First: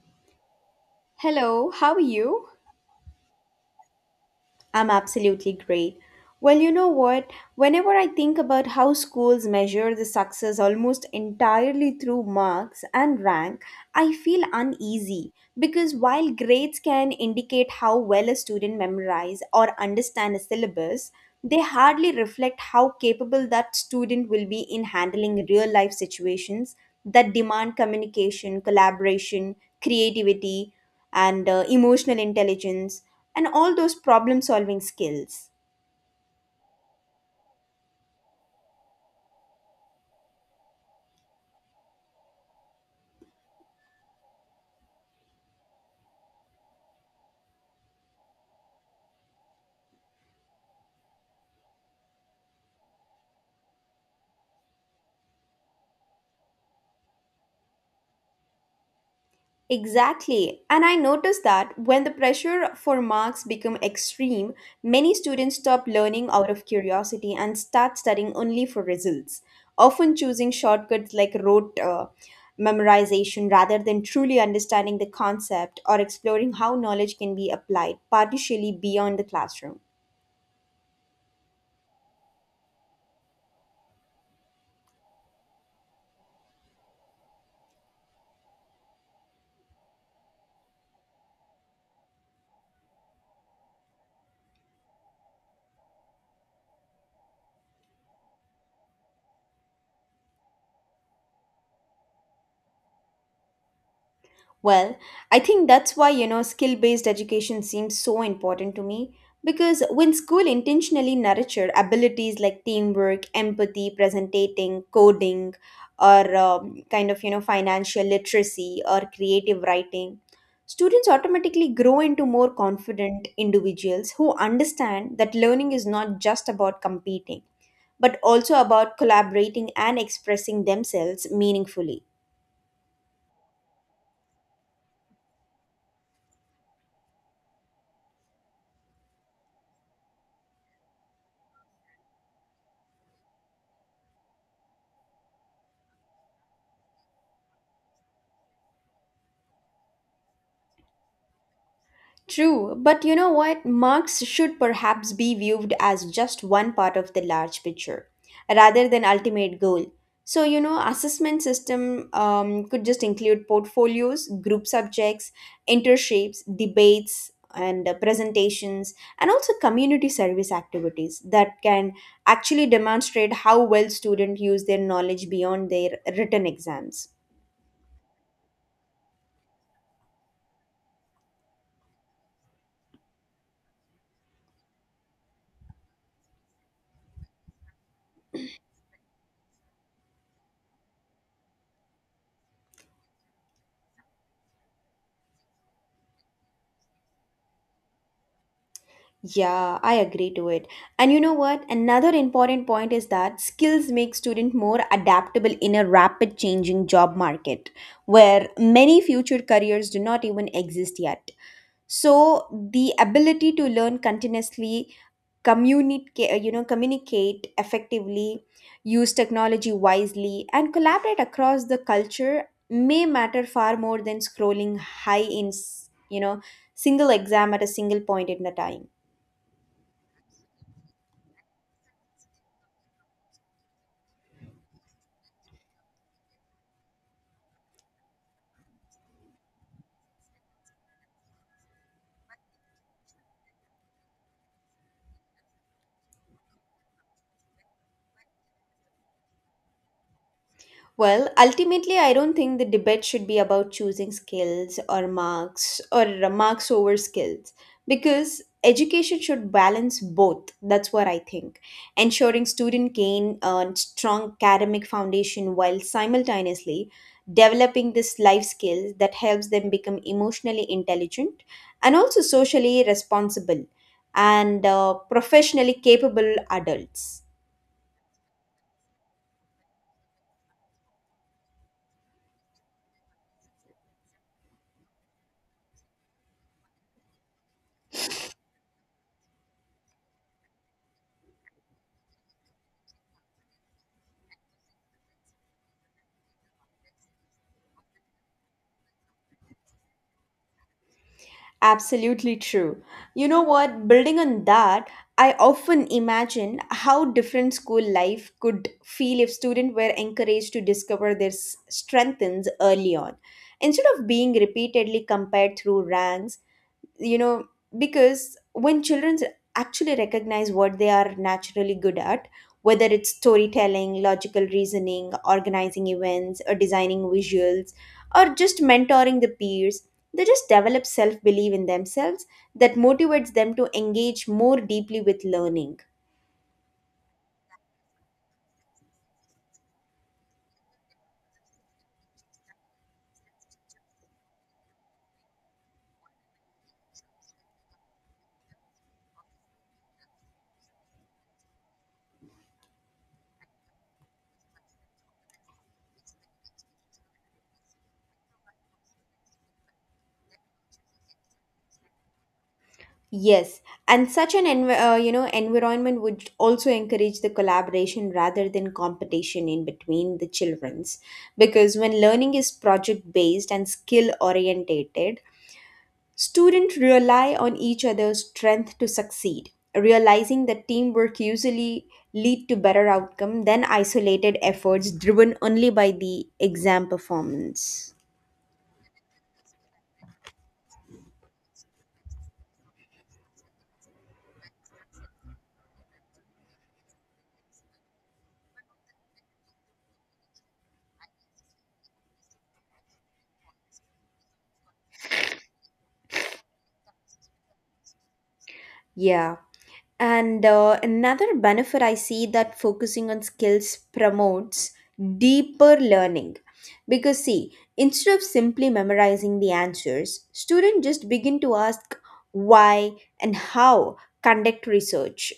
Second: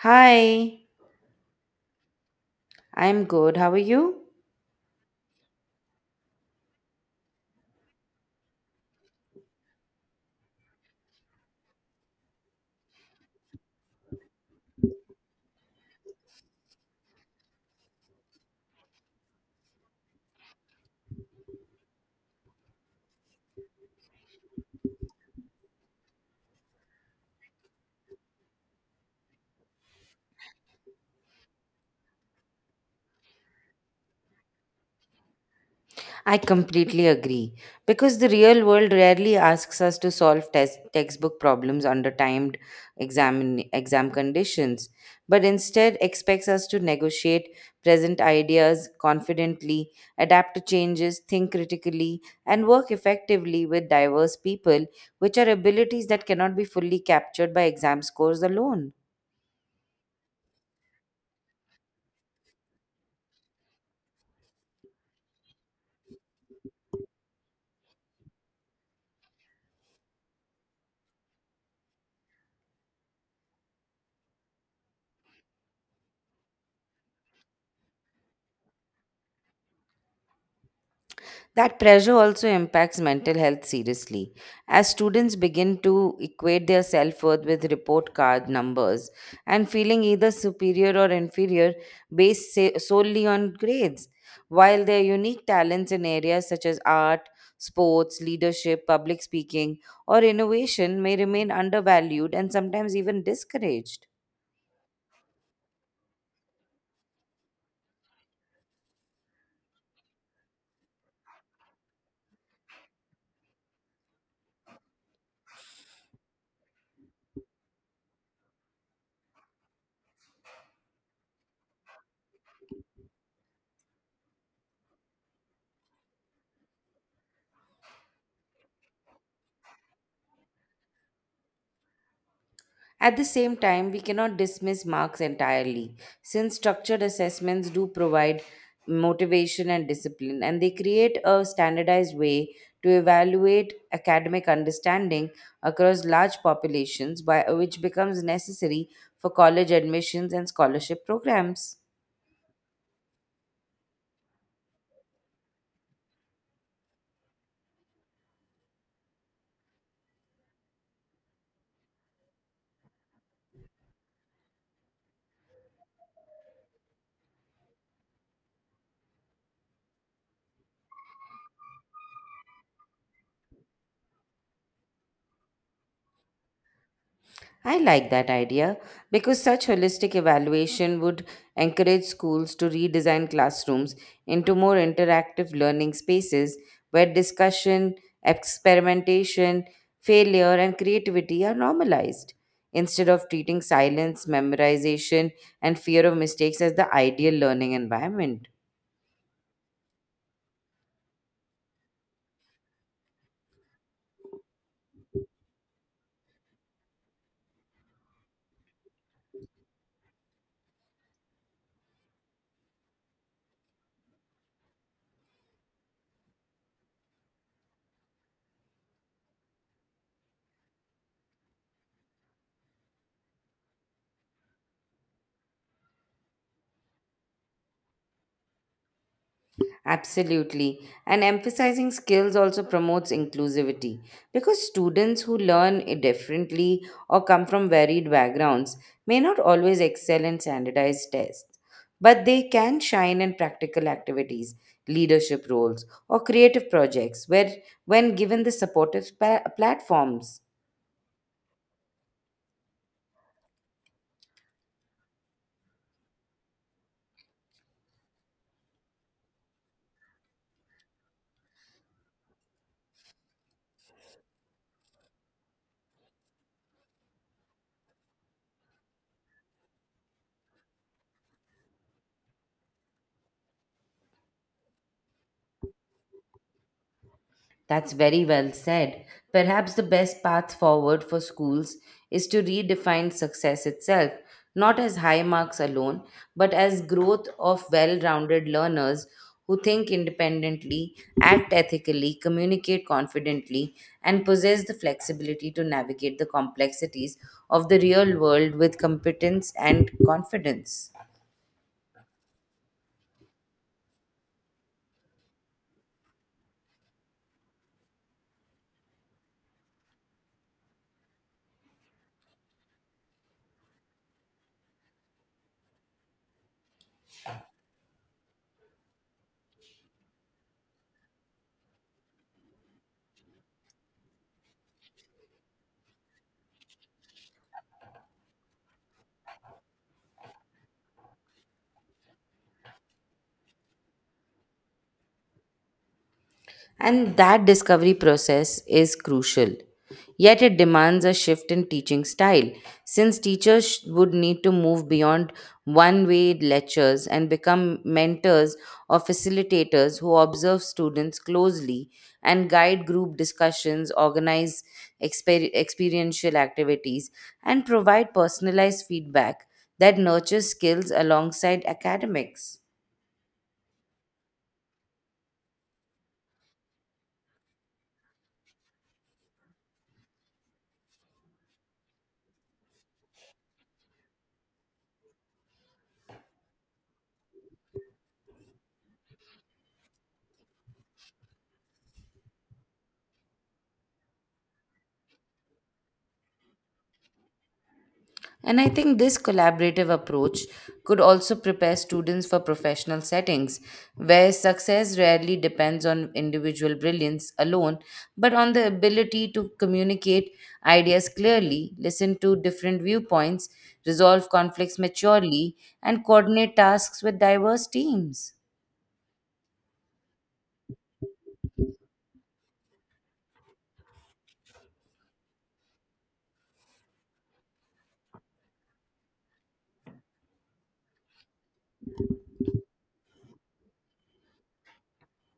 Hi, Hello, how are you? I'm good. How are you? I'm absolutely great. Well, you know what? Whenever I think about how schools measure the success almost entirely through marks and rank, I feel uneasy because while grades can indicate how well a student memorizes or understands a syllabus, they hardly reflect how capable that student will be in handling real life situations that demand communication, collaboration, creativity, and emotional intelligence, and all those problem solving skills. I completely agree because the real world rarely asks us to solve test textbook problems under timed exam conditions, but instead expects us to negotiate present ideas confidently, adapt to changes, think critically, and work effectively with diverse people, which are abilities that cannot be fully captured by exam scores alone. Exactly. And I noticed that when the pressure for marks become extreme, many students stop learning out of curiosity and start studying only for results, often choosing shortcuts like rote memorization rather than truly understanding the concept or exploring how knowledge can be applied partially beyond the classroom. That pressure also impacts mental health seriously. As students begin to equate their self worth with report card numbers and feeling either superior or inferior solely on grades, while their unique talents in areas such as art, sports, leadership, public speaking, or innovation may remain undervalued and sometimes even discouraged. Well, I think that's why, skill based education seems so important to me. Because when school intentionally nurture abilities like teamwork, empathy, presentating, coding, or kind of, financial literacy or creative writing, students automatically grow into more confident individuals who understand that learning is not just about competing, but also about collaborating and expressing themselves meaningfully. At the same time, we cannot dismiss marks entirely, since structured assessments do provide motivation and discipline, and they create a standardized way to evaluate academic understanding across large populations, which becomes necessary for college admissions and scholarship programs. True, but you know what? Marks should perhaps be viewed as just one part of the large picture rather than ultimate goal. So, assessment system could just include portfolios, group subjects, internships, debates, and presentations, and also community service activities that can actually demonstrate how well students use their knowledge beyond their written exams. I like that idea because such holistic evaluation would encourage schools to redesign classrooms into more interactive learning spaces where discussion, experimentation, failure, and creativity are normalized instead of treating silence, memorization, and fear of mistakes as the ideal learning environment. Yeah, I agree to it. And you know what? Another important point is that skills make students more adaptable in a rapid changing job market where many future careers do not even exist yet. So the ability to learn continuously, communicate effectively, use technology wisely and collaborate across the culture may matter far more than scrolling high in, s- you know, single exam at a single point in the time. Absolutely. And emphasizing skills also promotes inclusivity because students who learn differently or come from varied backgrounds may not always excel in standardized tests, but they can shine in practical activities, leadership roles, or creative projects where when given the platforms. Well, ultimately, I don't think the debate should be about choosing skills or marks over skills because education should balance both. That's what I think. Ensuring student gain a strong academic foundation while simultaneously developing this life skills that helps them become emotionally intelligent and also socially responsible and professionally capable adults. That's very well said. Perhaps the best path forward for schools is to redefine success itself, not as high marks alone, but as growth of well rounded learners who think independently, act ethically, communicate confidently, and possess the flexibility to navigate the complexities of the real world with competence and confidence. Absolutely true. You know what? Building on that, I often imagine how different school life could feel if students were encouraged to discover their strengths early on. Instead of being repeatedly compared through ranks, you know because when children actually recognize what they are naturally good at, whether it's storytelling, logical reasoning, organizing events, or designing visuals, or just mentoring the peers, they just develop self belief in themselves that motivates them to engage more deeply with learning. And that discovery process is crucial. Yet it demands a shift in teaching style, since teachers would need to move beyond one way lectures and become mentors or facilitators who observe students closely and guide group discussions, organize experiential activities, and provide personalized feedback that nurtures skills alongside academics. Yes, and such an environment would also encourage the collaboration rather than competition in between the childrens because when learning is project based and skill orientated, students rely on each other's strength to succeed, realizing that teamwork usually lead to better outcome than isolated efforts driven only by the exam performance. And I think this collaborative approach could also prepare students for professional settings where success rarely depends on individual brilliance alone, but on the ability to communicate ideas clearly, listen to different viewpoints, resolve conflicts maturely, and coordinate tasks with diverse teams. Yeah. And another benefit I see that focusing on skills promotes deeper learning. Because, see, instead of simply memorizing the answers, students just begin to ask why and how, conduct research,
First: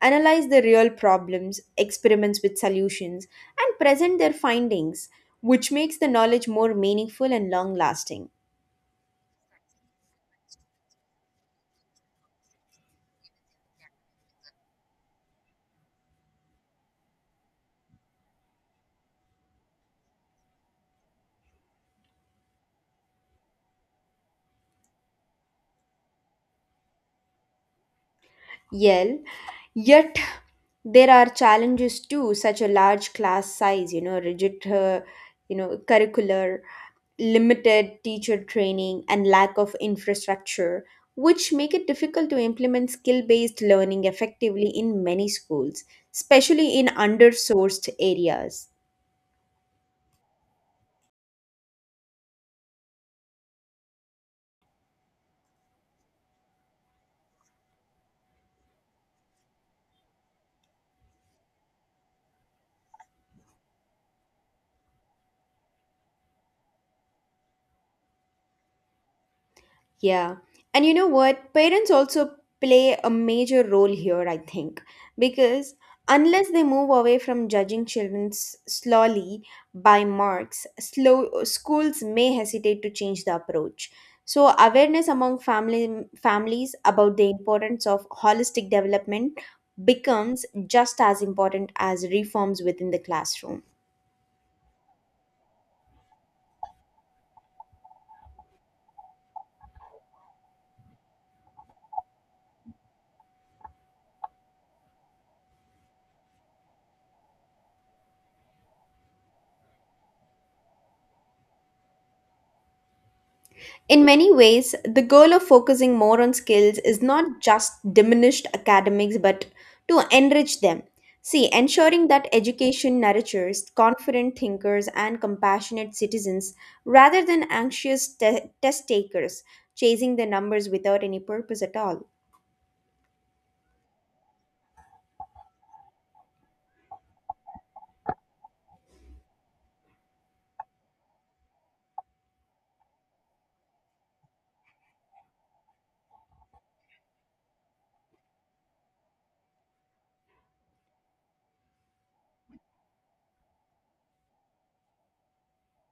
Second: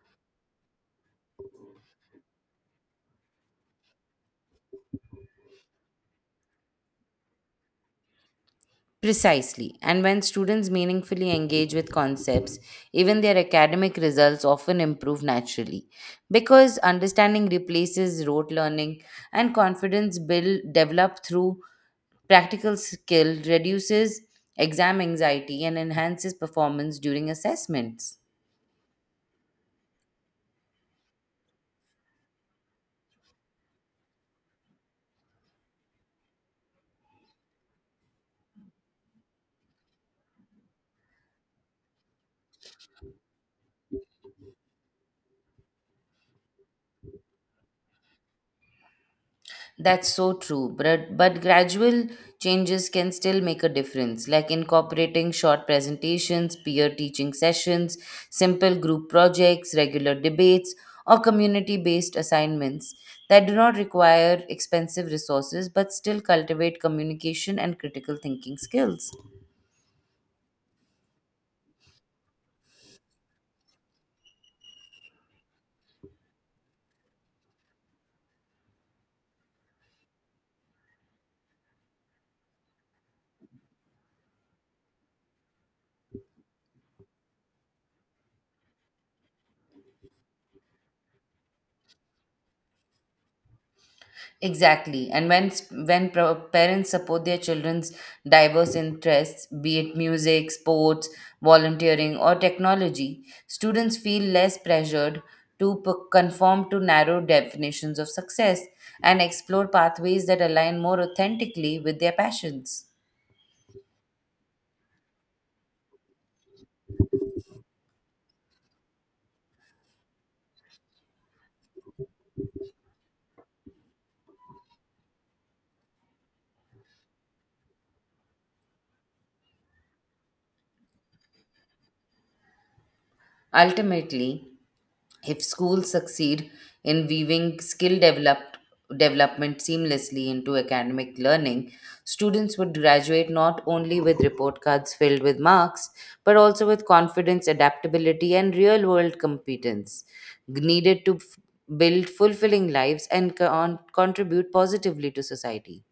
analyze the real problems, experiments with solutions, and present their findings, which makes the knowledge more meaningful and long lasting. Precisely. And when students meaningfully engage with concepts, even their academic results often improve naturally. Because understanding replaces rote learning and confidence build developed through practical skill reduces exam anxiety and enhances performance during assessments. Yell yet there are challenges too, such a large class size, rigid curricular, limited teacher training, and lack of infrastructure, which make it difficult to implement skill based learning effectively in many schools, especially in undersourced areas. That's so true, but gradual changes can still make a difference, like incorporating short presentations, peer teaching sessions, simple group projects, regular debates, or community based assignments that do not require expensive resources but still cultivate communication and critical thinking skills. Yeah. And you know what? Parents also play a major role here, I think, because unless they move away from judging children slowly by marks, slow schools may hesitate to change the approach. So awareness among family families about the importance of holistic development becomes just as important as reforms within the classroom. Exactly. And when parents support their children's diverse interests, be it music, sports, volunteering, or technology, students feel less pressured to conform to narrow definitions of success and explore pathways that align more authentically with their passions. In many ways, the goal of focusing more on skills is not just diminished academics but to enrich them. See, ensuring that education nurtures confident thinkers and compassionate citizens rather than anxious test takers chasing the numbers without any purpose at all. Ultimately, if schools succeed in weaving skill developed development seamlessly into academic learning, students would graduate not only with report cards filled with marks, but also with confidence, adaptability, and real world competence needed to build fulfilling lives and contribute positively to society.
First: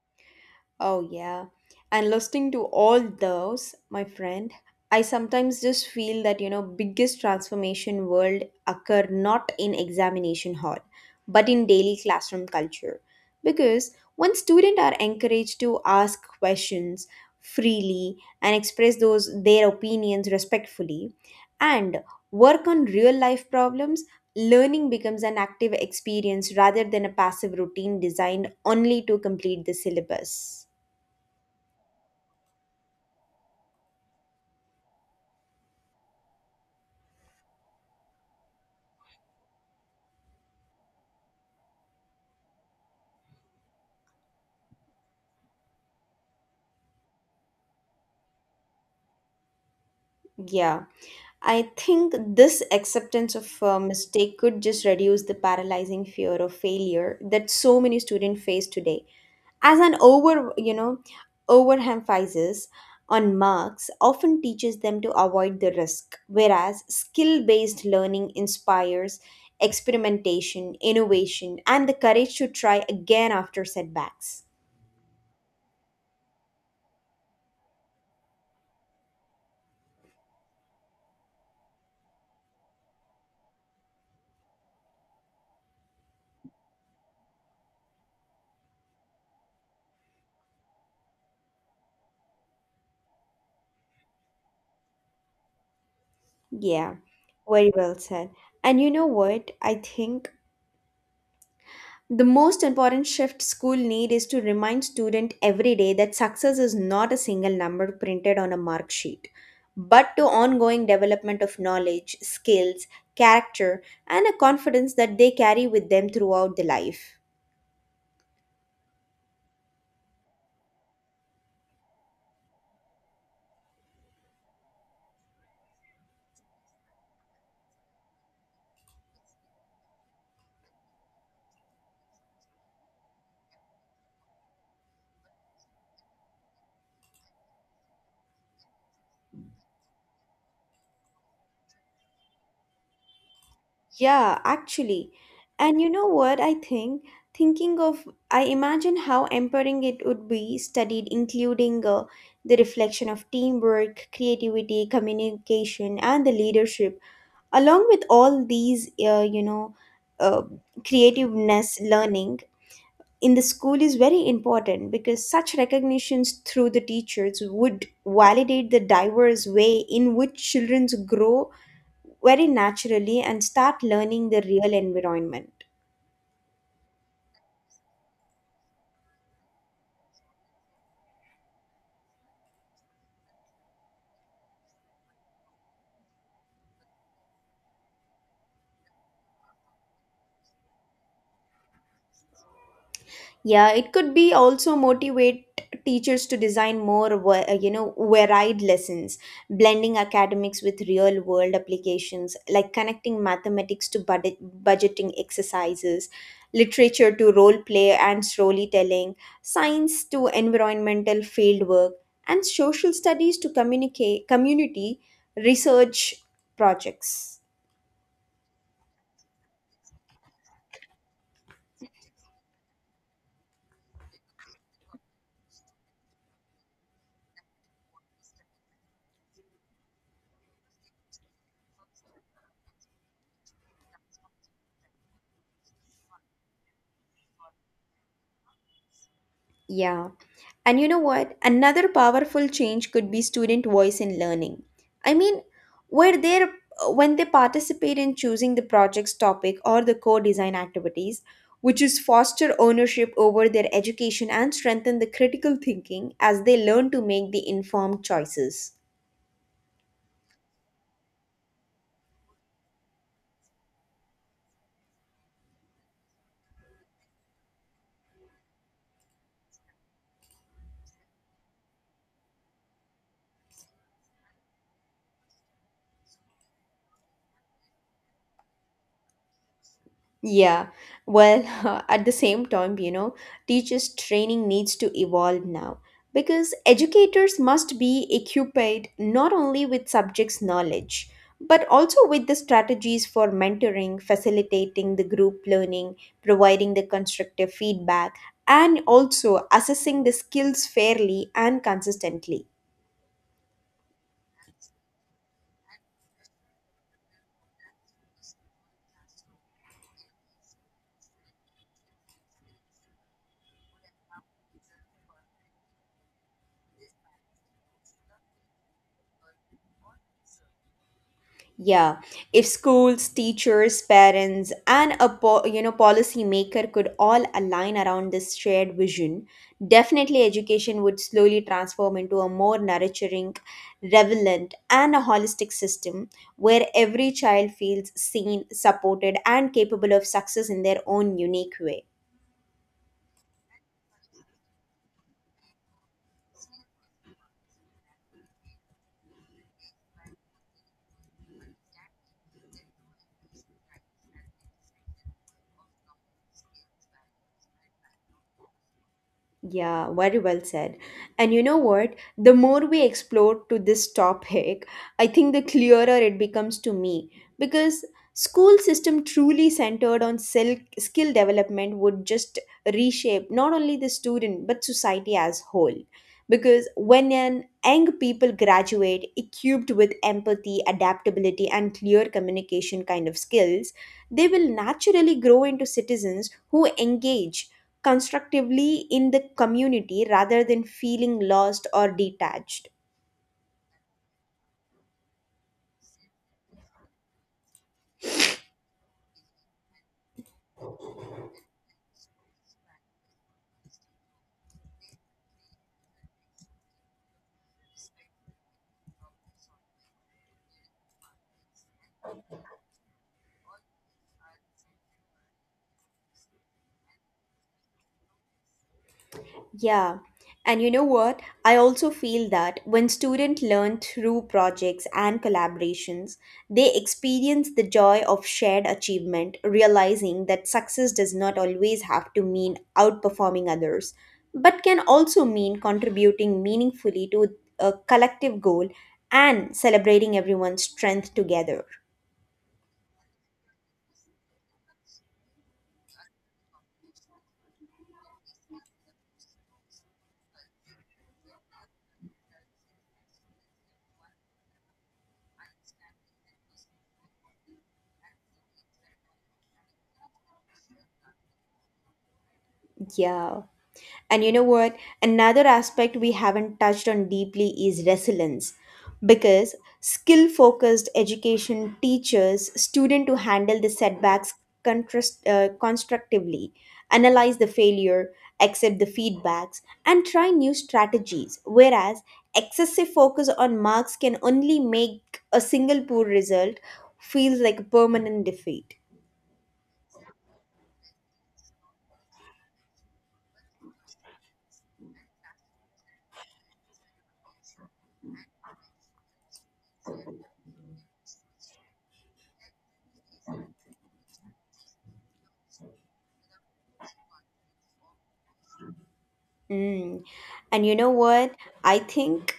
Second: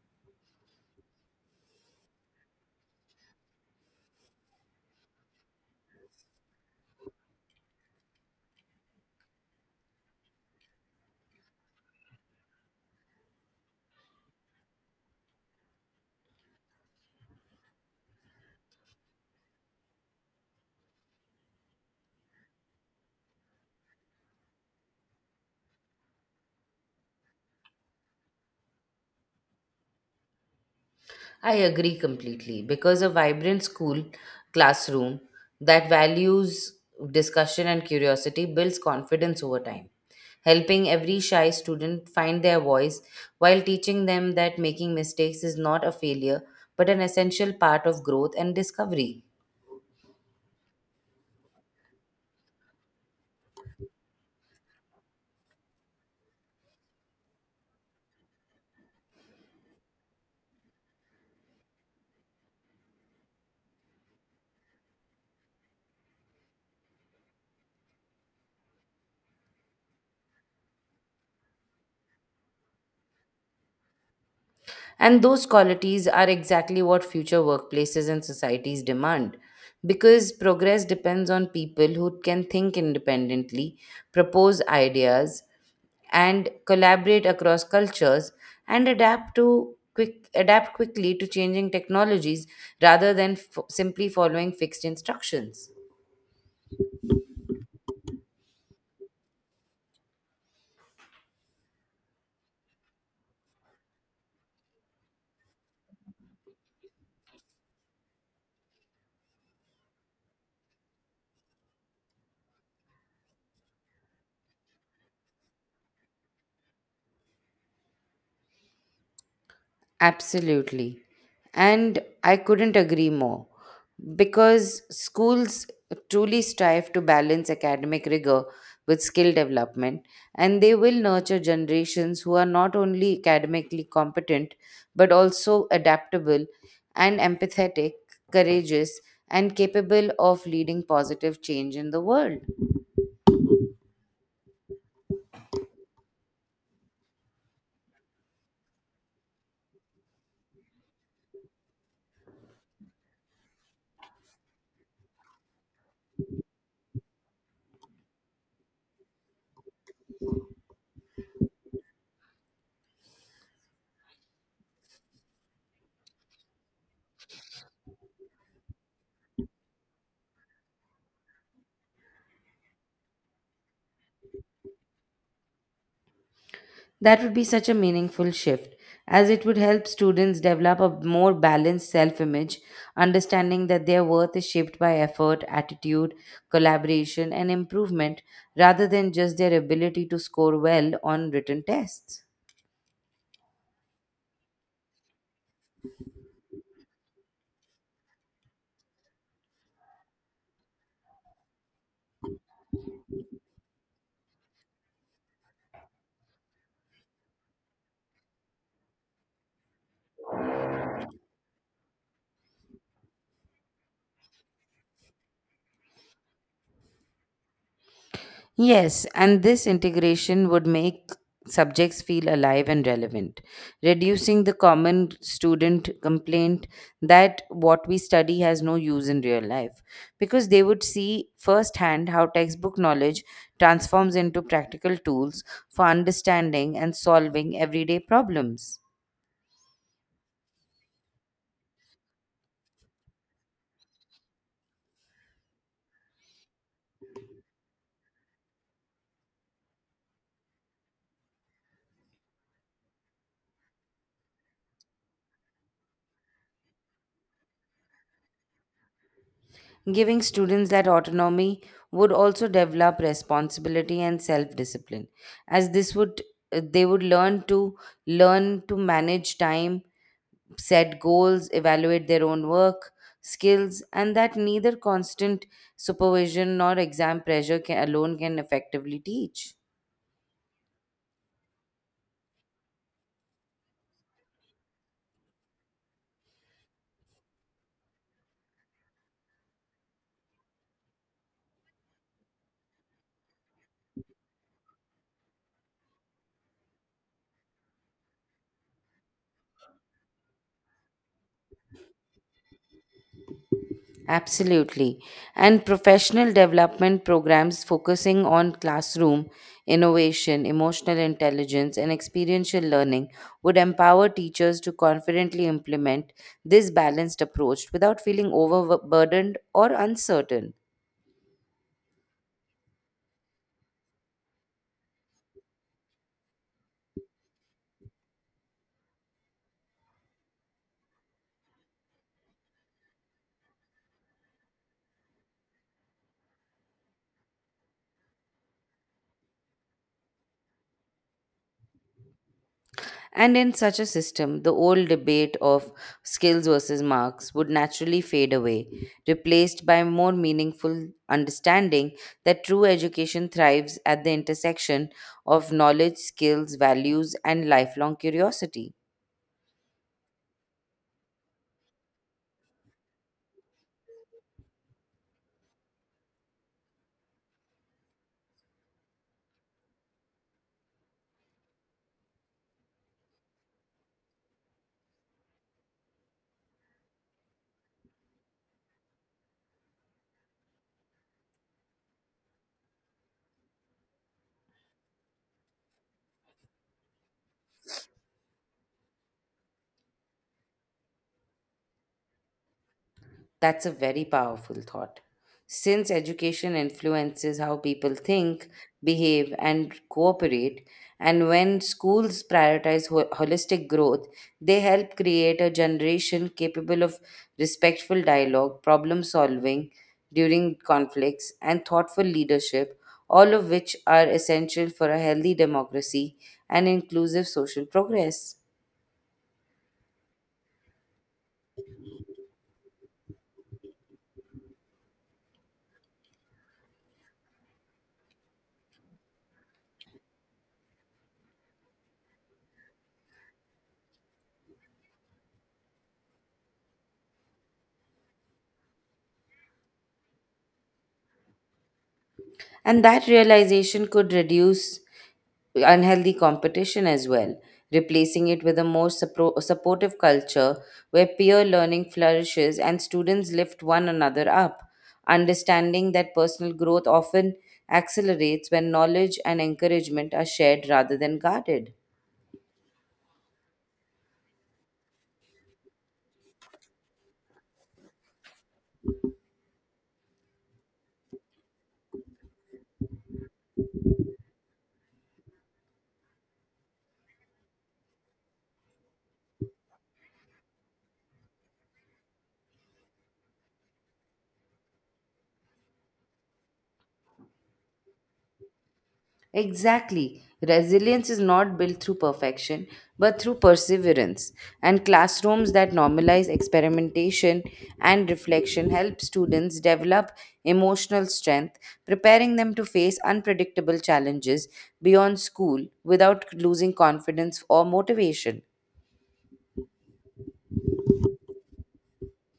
Oh, yeah. And listening to all those, my friend, I sometimes just feel that, biggest transformation world occur not in examination hall, but in daily classroom culture. Because when students are encouraged to ask questions freely and express those their opinions respectfully and work on real life problems, learning becomes an active experience rather than a passive routine designed only to complete the syllabus. I agree completely because a vibrant school classroom that values discussion and curiosity builds confidence over time, helping every shy student find their voice while teaching them that making mistakes is not a failure but an essential part of growth and discovery. Yeah, I think this acceptance of mistake could just reduce the paralyzing fear of failure that so many students face today. As an overemphasis on marks often teaches them to avoid the risk, whereas skill-based learning inspires experimentation, innovation, and the courage to try again after setbacks. And those qualities are exactly what future workplaces and societies demand. Because progress depends on people who can think independently, propose ideas, and collaborate across cultures and adapt quickly to changing technologies rather than simply following fixed instructions. Yeah, very well said. And you know what? I think the most important shift school need is to remind student every day that success is not a single number printed on a mark sheet, but to ongoing development of knowledge, skills, character, and a confidence that they carry with them throughout the life. Absolutely. And I couldn't agree more because schools truly strive to balance academic rigor with skill development and they will nurture generations who are not only academically competent but also adaptable and empathetic, courageous, and capable of leading positive change in the world. Yeah, actually. And you know what I think? Thinking of, I imagine how empowering it would be studied, including the reflection of teamwork, creativity, communication, and the leadership along with all these uh, creativeness learning in the school is very important because such recognitions through the teachers would validate the diverse way in which children grow very naturally and start learning the real environment. That would be such a meaningful shift, as it would help students develop a more balanced self image, understanding that their worth is shaped by effort, attitude, collaboration, and improvement rather than just their ability to score well on written tests. Yeah, it could be also motivate teachers to design more, varied lessons, blending academics with real world applications, like connecting mathematics to budgeting exercises, literature to role play and storytelling, science to environmental field work, and social studies to communicate community research projects. Yes, and this integration would make subjects feel alive and relevant, reducing the common student complaint that what we study has no use in real life, because they would see firsthand how textbook knowledge transforms into practical tools for understanding and solving everyday problems. Yeah. And you know what? Another powerful change could be student voice in learning. I mean, where they when they participate in choosing the project's topic or the co-design activities, which is foster ownership over their education and strengthen the critical thinking as they learn to make the informed choices. Giving students that autonomy would also develop responsibility and self discipline, as this would they would learn to manage time, set goals, evaluate their own work, skills, and that neither constant supervision nor exam pressure alone can effectively teach. Yeah, well, at the same time, teachers' training needs to evolve now because educators must be equipped not only with subjects' knowledge but also with the strategies for mentoring, facilitating the group learning, providing the constructive feedback, and also assessing the skills fairly and consistently. Absolutely. And professional development programs focusing on classroom innovation, emotional intelligence, and experiential learning would empower teachers to confidently implement this balanced approach without feeling overburdened or So uncertain. yeah, if schools, teachers, parents, and a policy maker could all align around this shared vision, definitely education would slowly transform into a more nurturing, relevant, and a holistic system where every child feels seen, supported, and capable of success in their own unique way. And in such a system, the old debate of skills versus marks would naturally fade away, replaced by more meaningful understanding that true education thrives at the intersection of knowledge, skills, values, and lifelong curiosity. Yeah, very well said. And you know what? The more we explore to this topic, I think the clearer it becomes to me because school system truly centered on skill development would just reshape not only the student but society as whole. Because when an young people graduate equipped with empathy, adaptability, and clear communication kind of skills, they will naturally grow into citizens who engage constructively in the community rather than feeling lost or detached. That's a very powerful thought. Since education influences how people think, behave, and cooperate, and when schools prioritize holistic growth, they help create a generation capable of respectful dialogue, problem solving during conflicts, and thoughtful leadership, all of which are essential for a healthy democracy and inclusive social progress. Yeah. And you know what? I also feel that when students learn through projects and collaborations, they experience the joy of shared achievement, realizing that success does not always have to mean outperforming others, but can also mean contributing meaningfully to a collective goal and celebrating everyone's strength together. And that realization could reduce unhealthy competition as well, replacing it with a more supportive culture where peer learning flourishes and students lift one another up, understanding that personal growth often accelerates when knowledge and encouragement are shared rather than guarded. Yeah. And you know what? Another aspect we haven't touched on deeply is resilience. Because skill focused education teaches student to handle the setbacks constructively, analyze the failure, accept the feedbacks, and try new strategies. Whereas excessive focus on marks can only make a single poor result feels like a permanent defeat. Exactly. Resilience is not built through perfection, but through perseverance. And classrooms that normalize experimentation and reflection help students develop emotional strength, preparing them to face unpredictable challenges beyond school without losing confidence or motivation. Mm. And you know what? I think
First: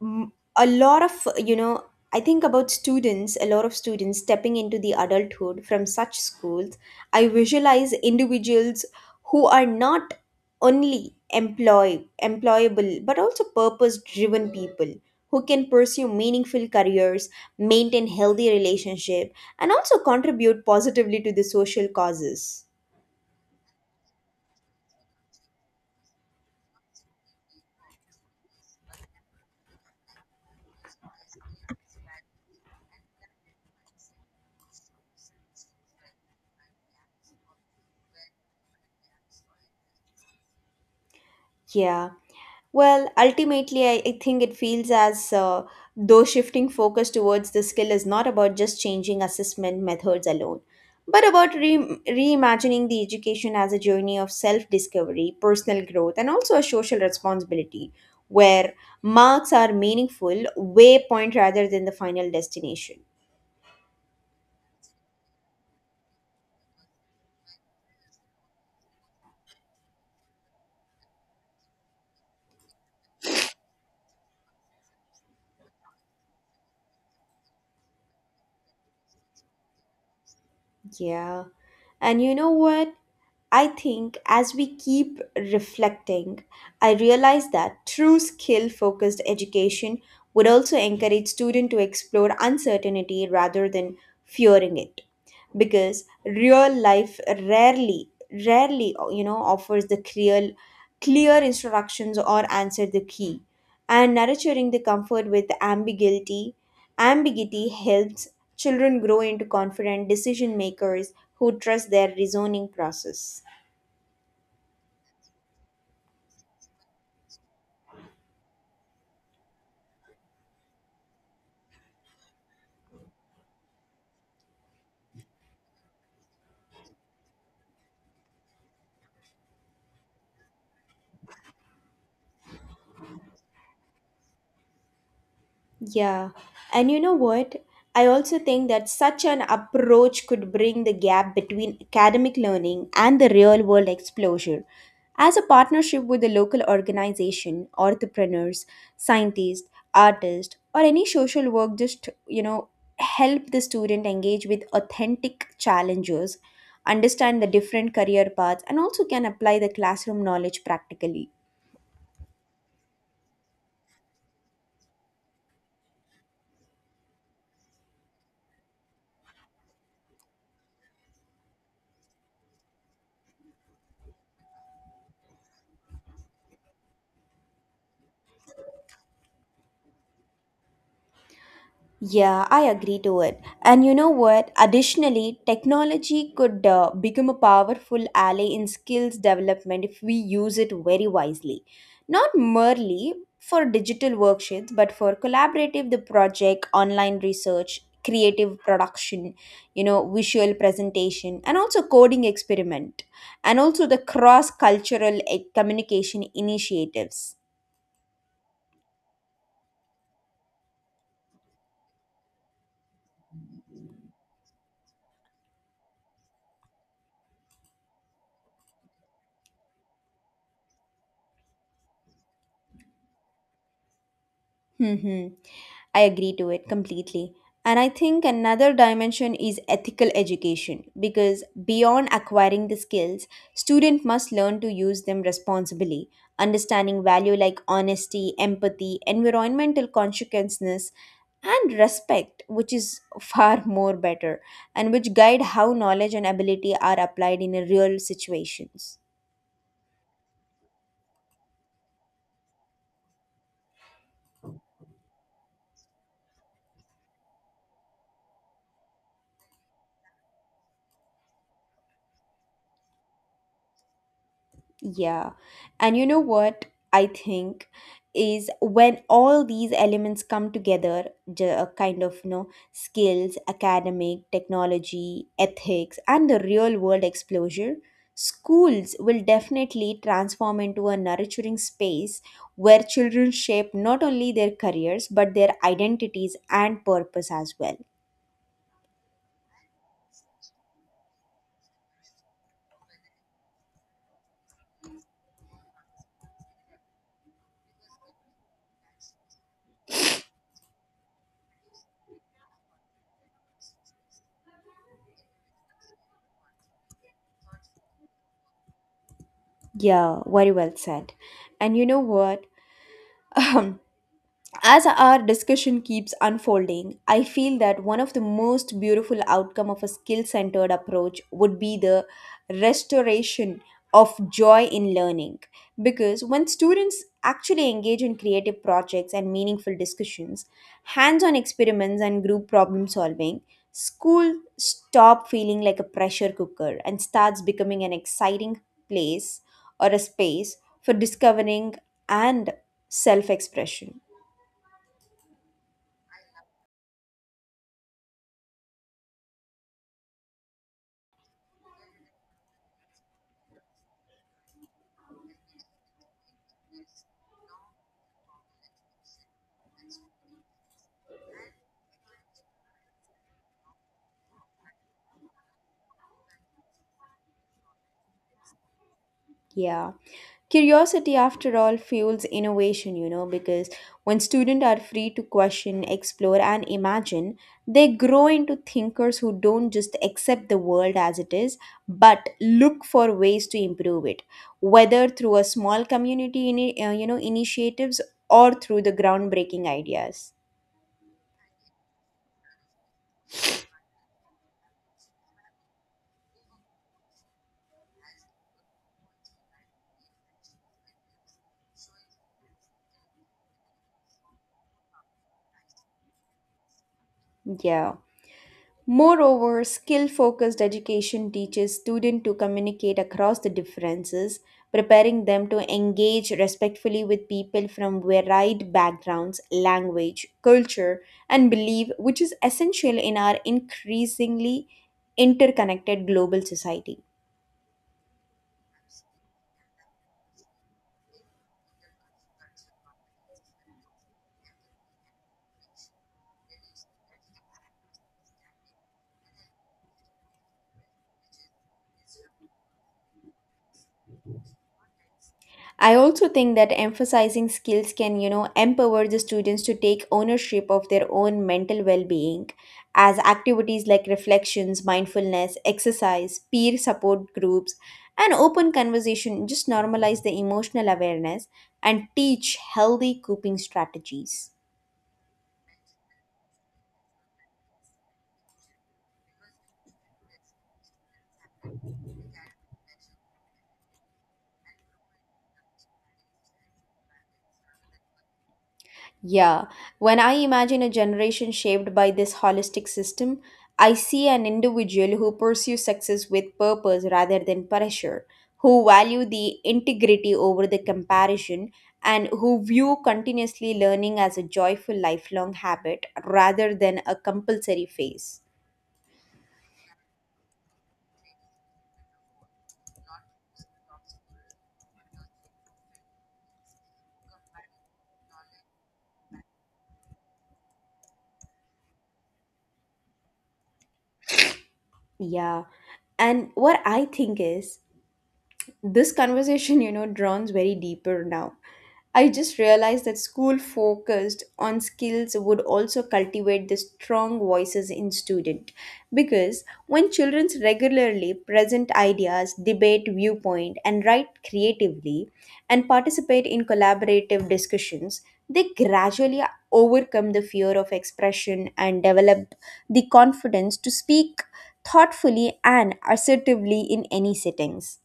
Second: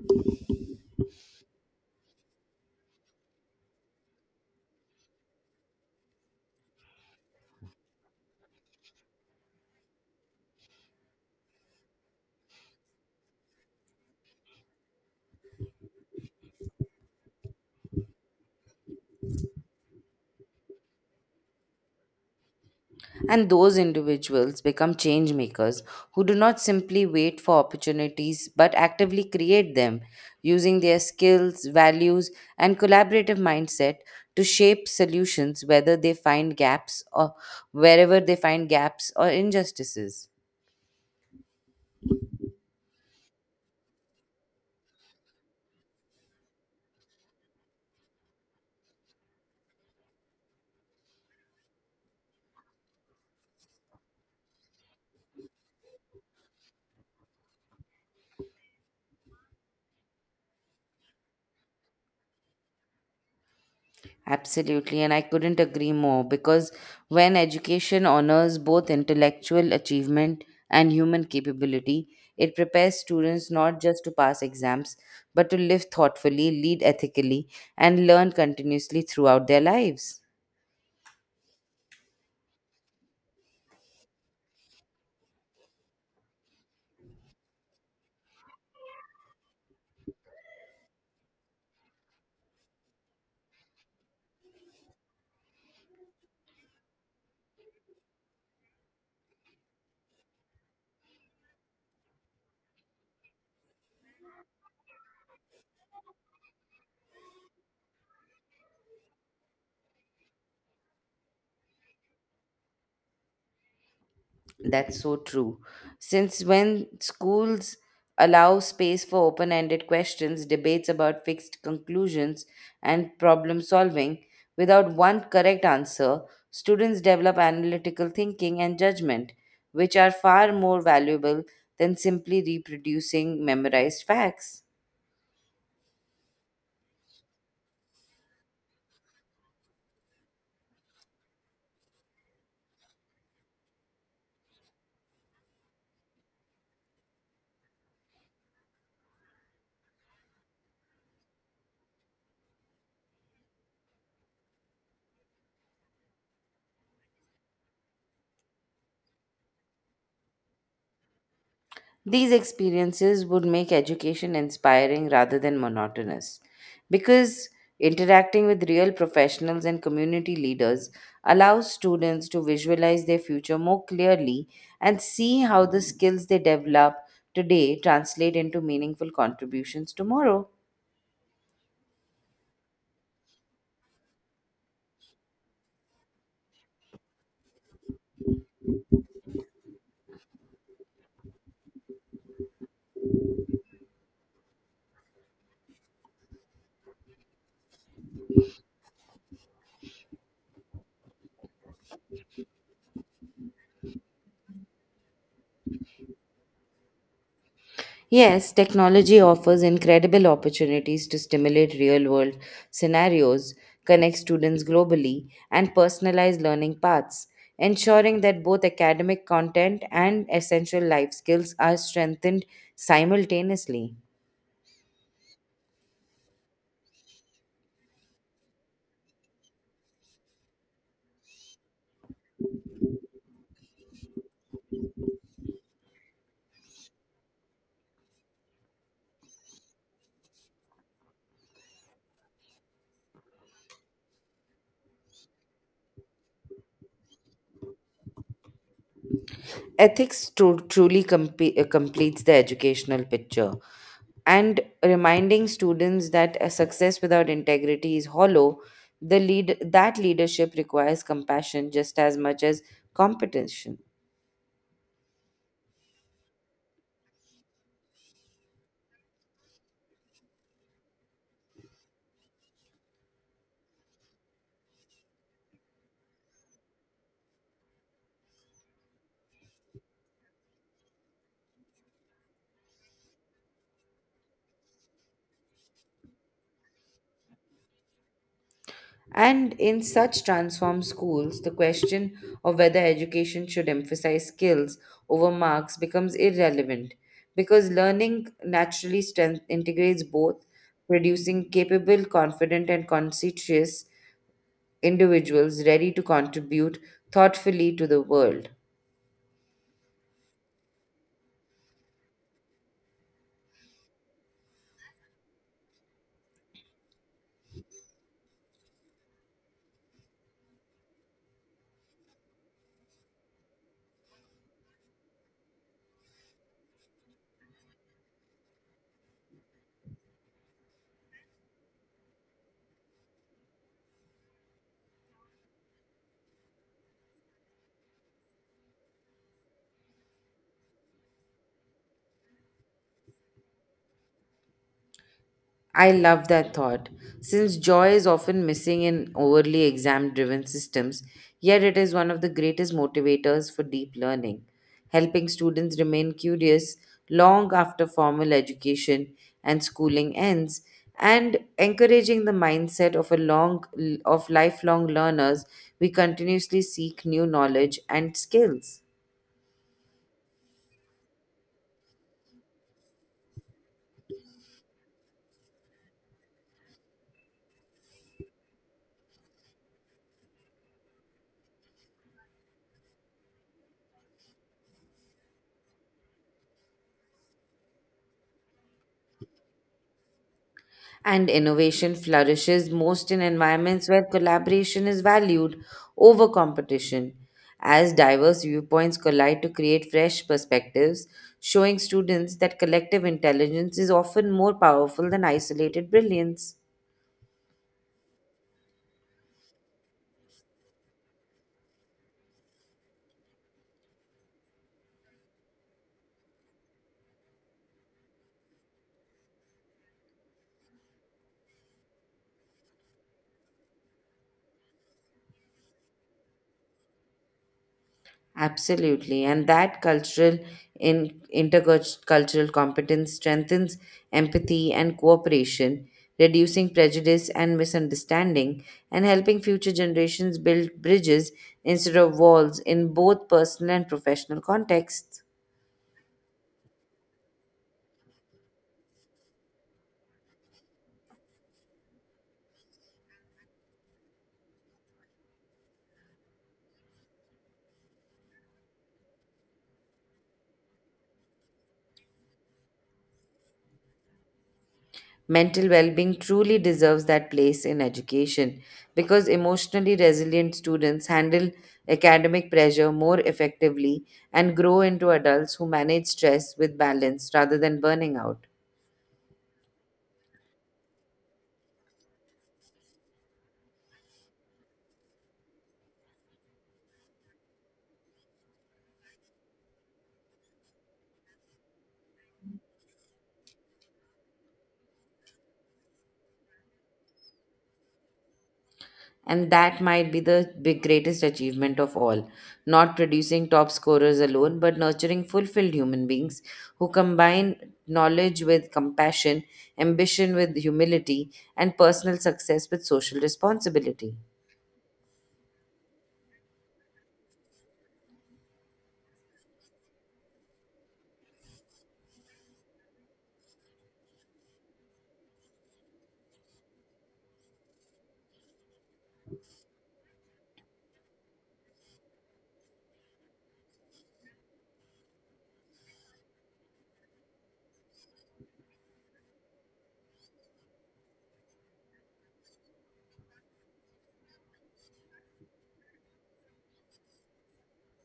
mm, a lot of, I think about students, a lot of students stepping into the adulthood from such schools. I visualize individuals who are not only employable but also purpose driven people who can pursue meaningful careers, maintain healthy relationship and also contribute positively to the social causes. And those individuals become change makers who do not simply wait for opportunities but actively create them using their skills, values, and collaborative mindset to shape solutions whether they find gaps or wherever they find gaps or injustices. Yeah. Well, ultimately, I think it feels as though shifting focus towards the skill is not about just changing assessment methods alone, but about reimagining the education as a journey of self discovery, personal growth, and also a social responsibility where marks are meaningful waypoint rather than the final destination. Absolutely, and I couldn't agree more because when education honors both intellectual achievement and human capability, it prepares students not just to pass exams but to live thoughtfully, lead ethically, and learn continuously throughout their lives. Yeah. And you know what? I think as we keep reflecting, I realize that true skill focused education would also encourage students to explore uncertainty rather than fearing it because real life rarely offers the clear instructions or answer the key and nurturing the comfort with ambiguity helps children grow into confident decision makers who trust their reasoning process. That's so true. Since when schools allow space for open ended questions, debates about fixed conclusions, and problem solving, without one correct answer, students develop analytical thinking and judgment, which are far more valuable than simply reproducing memorized facts. Yeah, and you know what? I also think that such an approach could bring the gap between academic learning and the real world exposure. As a partnership with the local organization, entrepreneurs, scientists, artists, or any social work, help the student engage with authentic challenges, understand the different career paths, and also can apply the classroom knowledge practically. These experiences would make education inspiring rather than monotonous because interacting with real professionals and community leaders allows students to visualize their future more clearly and see how the skills they develop today translate into meaningful contributions tomorrow. Yeah, I agree to it. And you know what? Additionally, technology could become a powerful ally in skills development if we use it very wisely. Not merely for digital worksheets, but for collaborative the project, online research, creative production, visual presentation, and also coding experiment, and also the cross-cultural communication initiatives. Yes, technology offers incredible opportunities to stimulate real world scenarios, connect students globally, and personalize learning paths, ensuring that both academic content and essential life skills are strengthened simultaneously. Mm-hmm. I agree to it completely. And I think another dimension is ethical education because beyond acquiring the skills, student must learn to use them responsibly, understanding value like honesty, empathy, environmental consciousness, and respect, which is far more better and which guide how knowledge and ability are applied in a real situations. Truly completes the educational picture and reminding students that a success without integrity is hollow, the lead that leadership requires compassion just as much as competition. Yeah. And you know what I think is when all these elements come together, skills, academic, technology, ethics, and the real world exposure, schools will definitely transform into a nurturing space where children shape not only their careers but their identities and purpose as well. And in such transformed schools the question of whether education should emphasize skills over marks becomes irrelevant because learning naturally strength integrates both, producing capable, confident and conscientious individuals ready to contribute thoughtfully to the world. Yeah, very well said. And you know what? As our discussion keeps unfolding, I feel that one of the most beautiful outcome of a skill-centered approach would be the restoration of joy in learning because when students actually engage in creative projects and meaningful discussions, hands-on experiments and group problem solving, school stop feeling like a pressure cooker and starts becoming an exciting place or a space for discovering and self-expression. I love that thought, since joy is often missing in overly exam driven systems, yet it is one of the greatest motivators for deep learning, helping students remain curious long after formal education and schooling ends and encouraging the mindset of a long of lifelong learners we continuously seek new knowledge and skills. Yeah. Curiosity, after all, fuels innovation, you know, because when students are free to question, explore, and imagine, they grow into thinkers who don't just accept the world as it is, but look for ways to improve it, whether through a small community, initiatives or through the groundbreaking ideas. And innovation flourishes most in environments where collaboration is valued over competition, as diverse viewpoints collide to create fresh perspectives, showing students that collective intelligence is often more powerful than isolated brilliance. Yeah. Moreover, skill focused education teaches students to communicate across the differences, preparing them to engage respectfully with people from varied backgrounds, language, culture, and belief, which is essential in our increasingly interconnected global society. Absolutely, and that cultural in intercultural competence strengthens empathy and cooperation, reducing prejudice and misunderstanding, and helping future generations build bridges instead of walls in both personal and professional contexts. I also think that emphasizing skills can, you know, empower the students to take ownership of their own mental well-being as activities like reflections, mindfulness, exercise, peer support groups, and open conversation just normalize the emotional awareness and teach healthy coping strategies. Mental well being truly deserves that place in education because emotionally resilient students handle academic pressure more effectively and grow into adults who manage stress with balance rather than burning out. Yeah, when I imagine a generation shaped by this holistic system, I see an individual who pursues success with purpose rather than pressure, who value the integrity over the comparison, and who view continuously learning as a joyful lifelong habit rather than a compulsory phase. And that might be the greatest achievement of all, not producing top scorers alone, but nurturing fulfilled human beings who combine knowledge with compassion, ambition with humility, and personal success with social responsibility. Yeah. And what I think is, this conversation, you know, drowns very deeper now. I just realized that school focused on skills would also cultivate the strong voices in student because when children regularly present ideas, debate viewpoint and write creatively and participate in collaborative discussions, they gradually overcome the fear of expression and develop the confidence to speak thoughtfully and assertively in any settings.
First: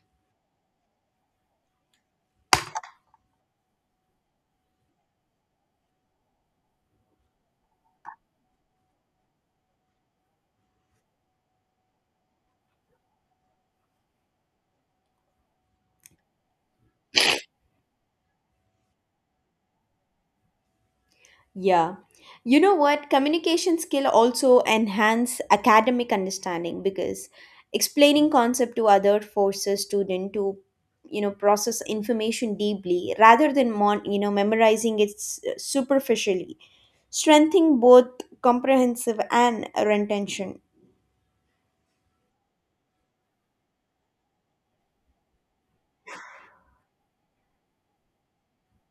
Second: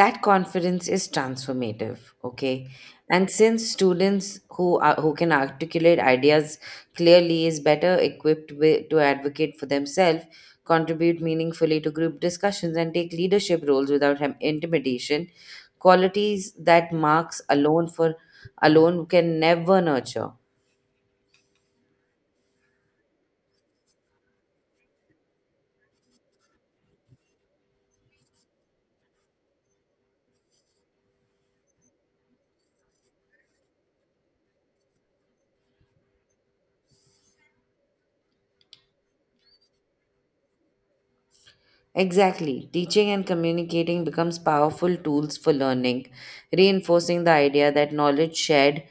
That confidence is transformative, okay, and since students who can articulate ideas clearly is better equipped to advocate for themselves, contribute meaningfully to group discussions and take leadership roles without intimidation, qualities that marks alone for alone can never nurture. Yeah. You know what? Communication skill also enhance academic understanding because explaining concept to other forces student to, you know, process information deeply rather than memorizing it superficially, strengthening both comprehensive and retention. Exactly. Teaching and communicating becomes powerful tools for learning, reinforcing the idea that knowledge shared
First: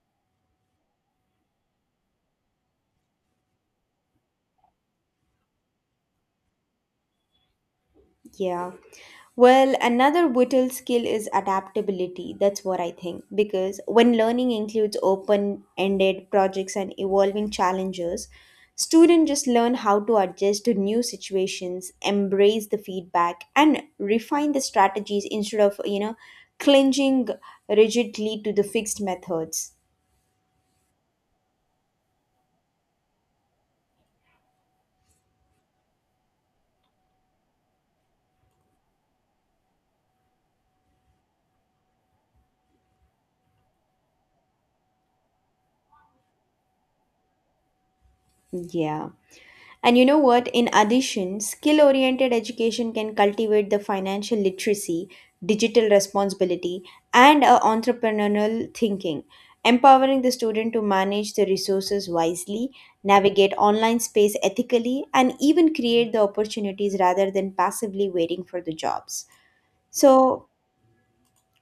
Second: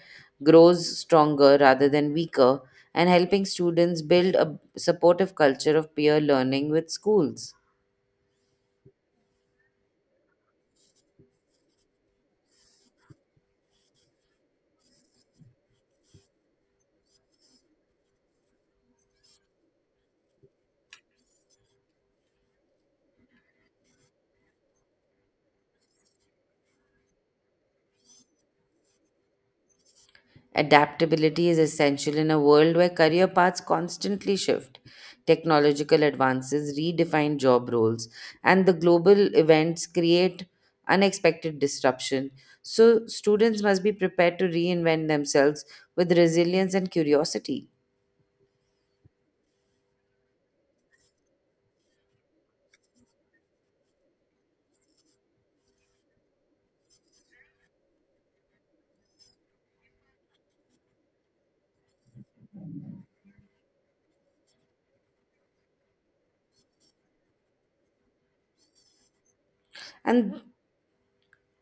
grows stronger rather than weaker, and helping students build a supportive culture of peer learning with schools. Yeah. Well, another vital skill is adaptability. That's what I think. Because when learning includes open ended projects and evolving challenges, students just learn how to adjust to new situations, embrace the feedback, and refine the strategies instead of, you know, clinging rigidly to the fixed methods. Adaptability is essential in a world where career paths constantly shift. Technological advances redefine job roles, and the global events create unexpected disruption. So, students must be prepared to reinvent themselves with resilience and curiosity. Yeah. And you know what? In addition, skill oriented education can cultivate the financial literacy, digital responsibility, and a entrepreneurial thinking, empowering the student to manage the resources wisely, navigate online space ethically, and even create the opportunities rather than passively waiting for the jobs. And So,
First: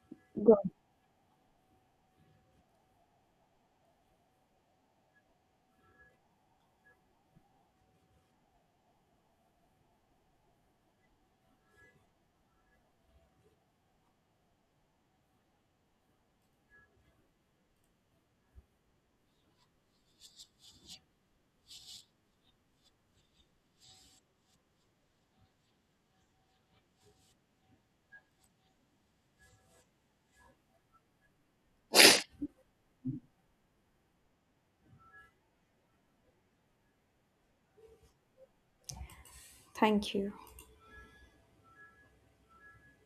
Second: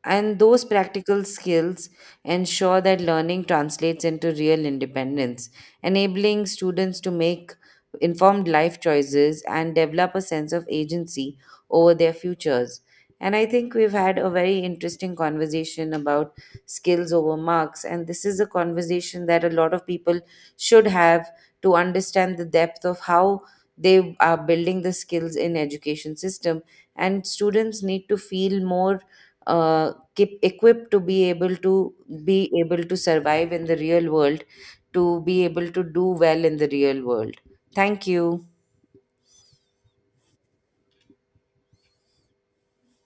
And good. those practical skills ensure that learning translates into real independence, enabling students to make informed life choices and develop a sense of agency over their futures. And I think we've had a very interesting conversation about skills over marks. And this is a conversation that a lot of people should have to understand the depth of how they are building the skills in education system and students need to feel more uh, keep equipped to be able to survive in the real world, to be able to do well in the real world. Thank you. Thank you.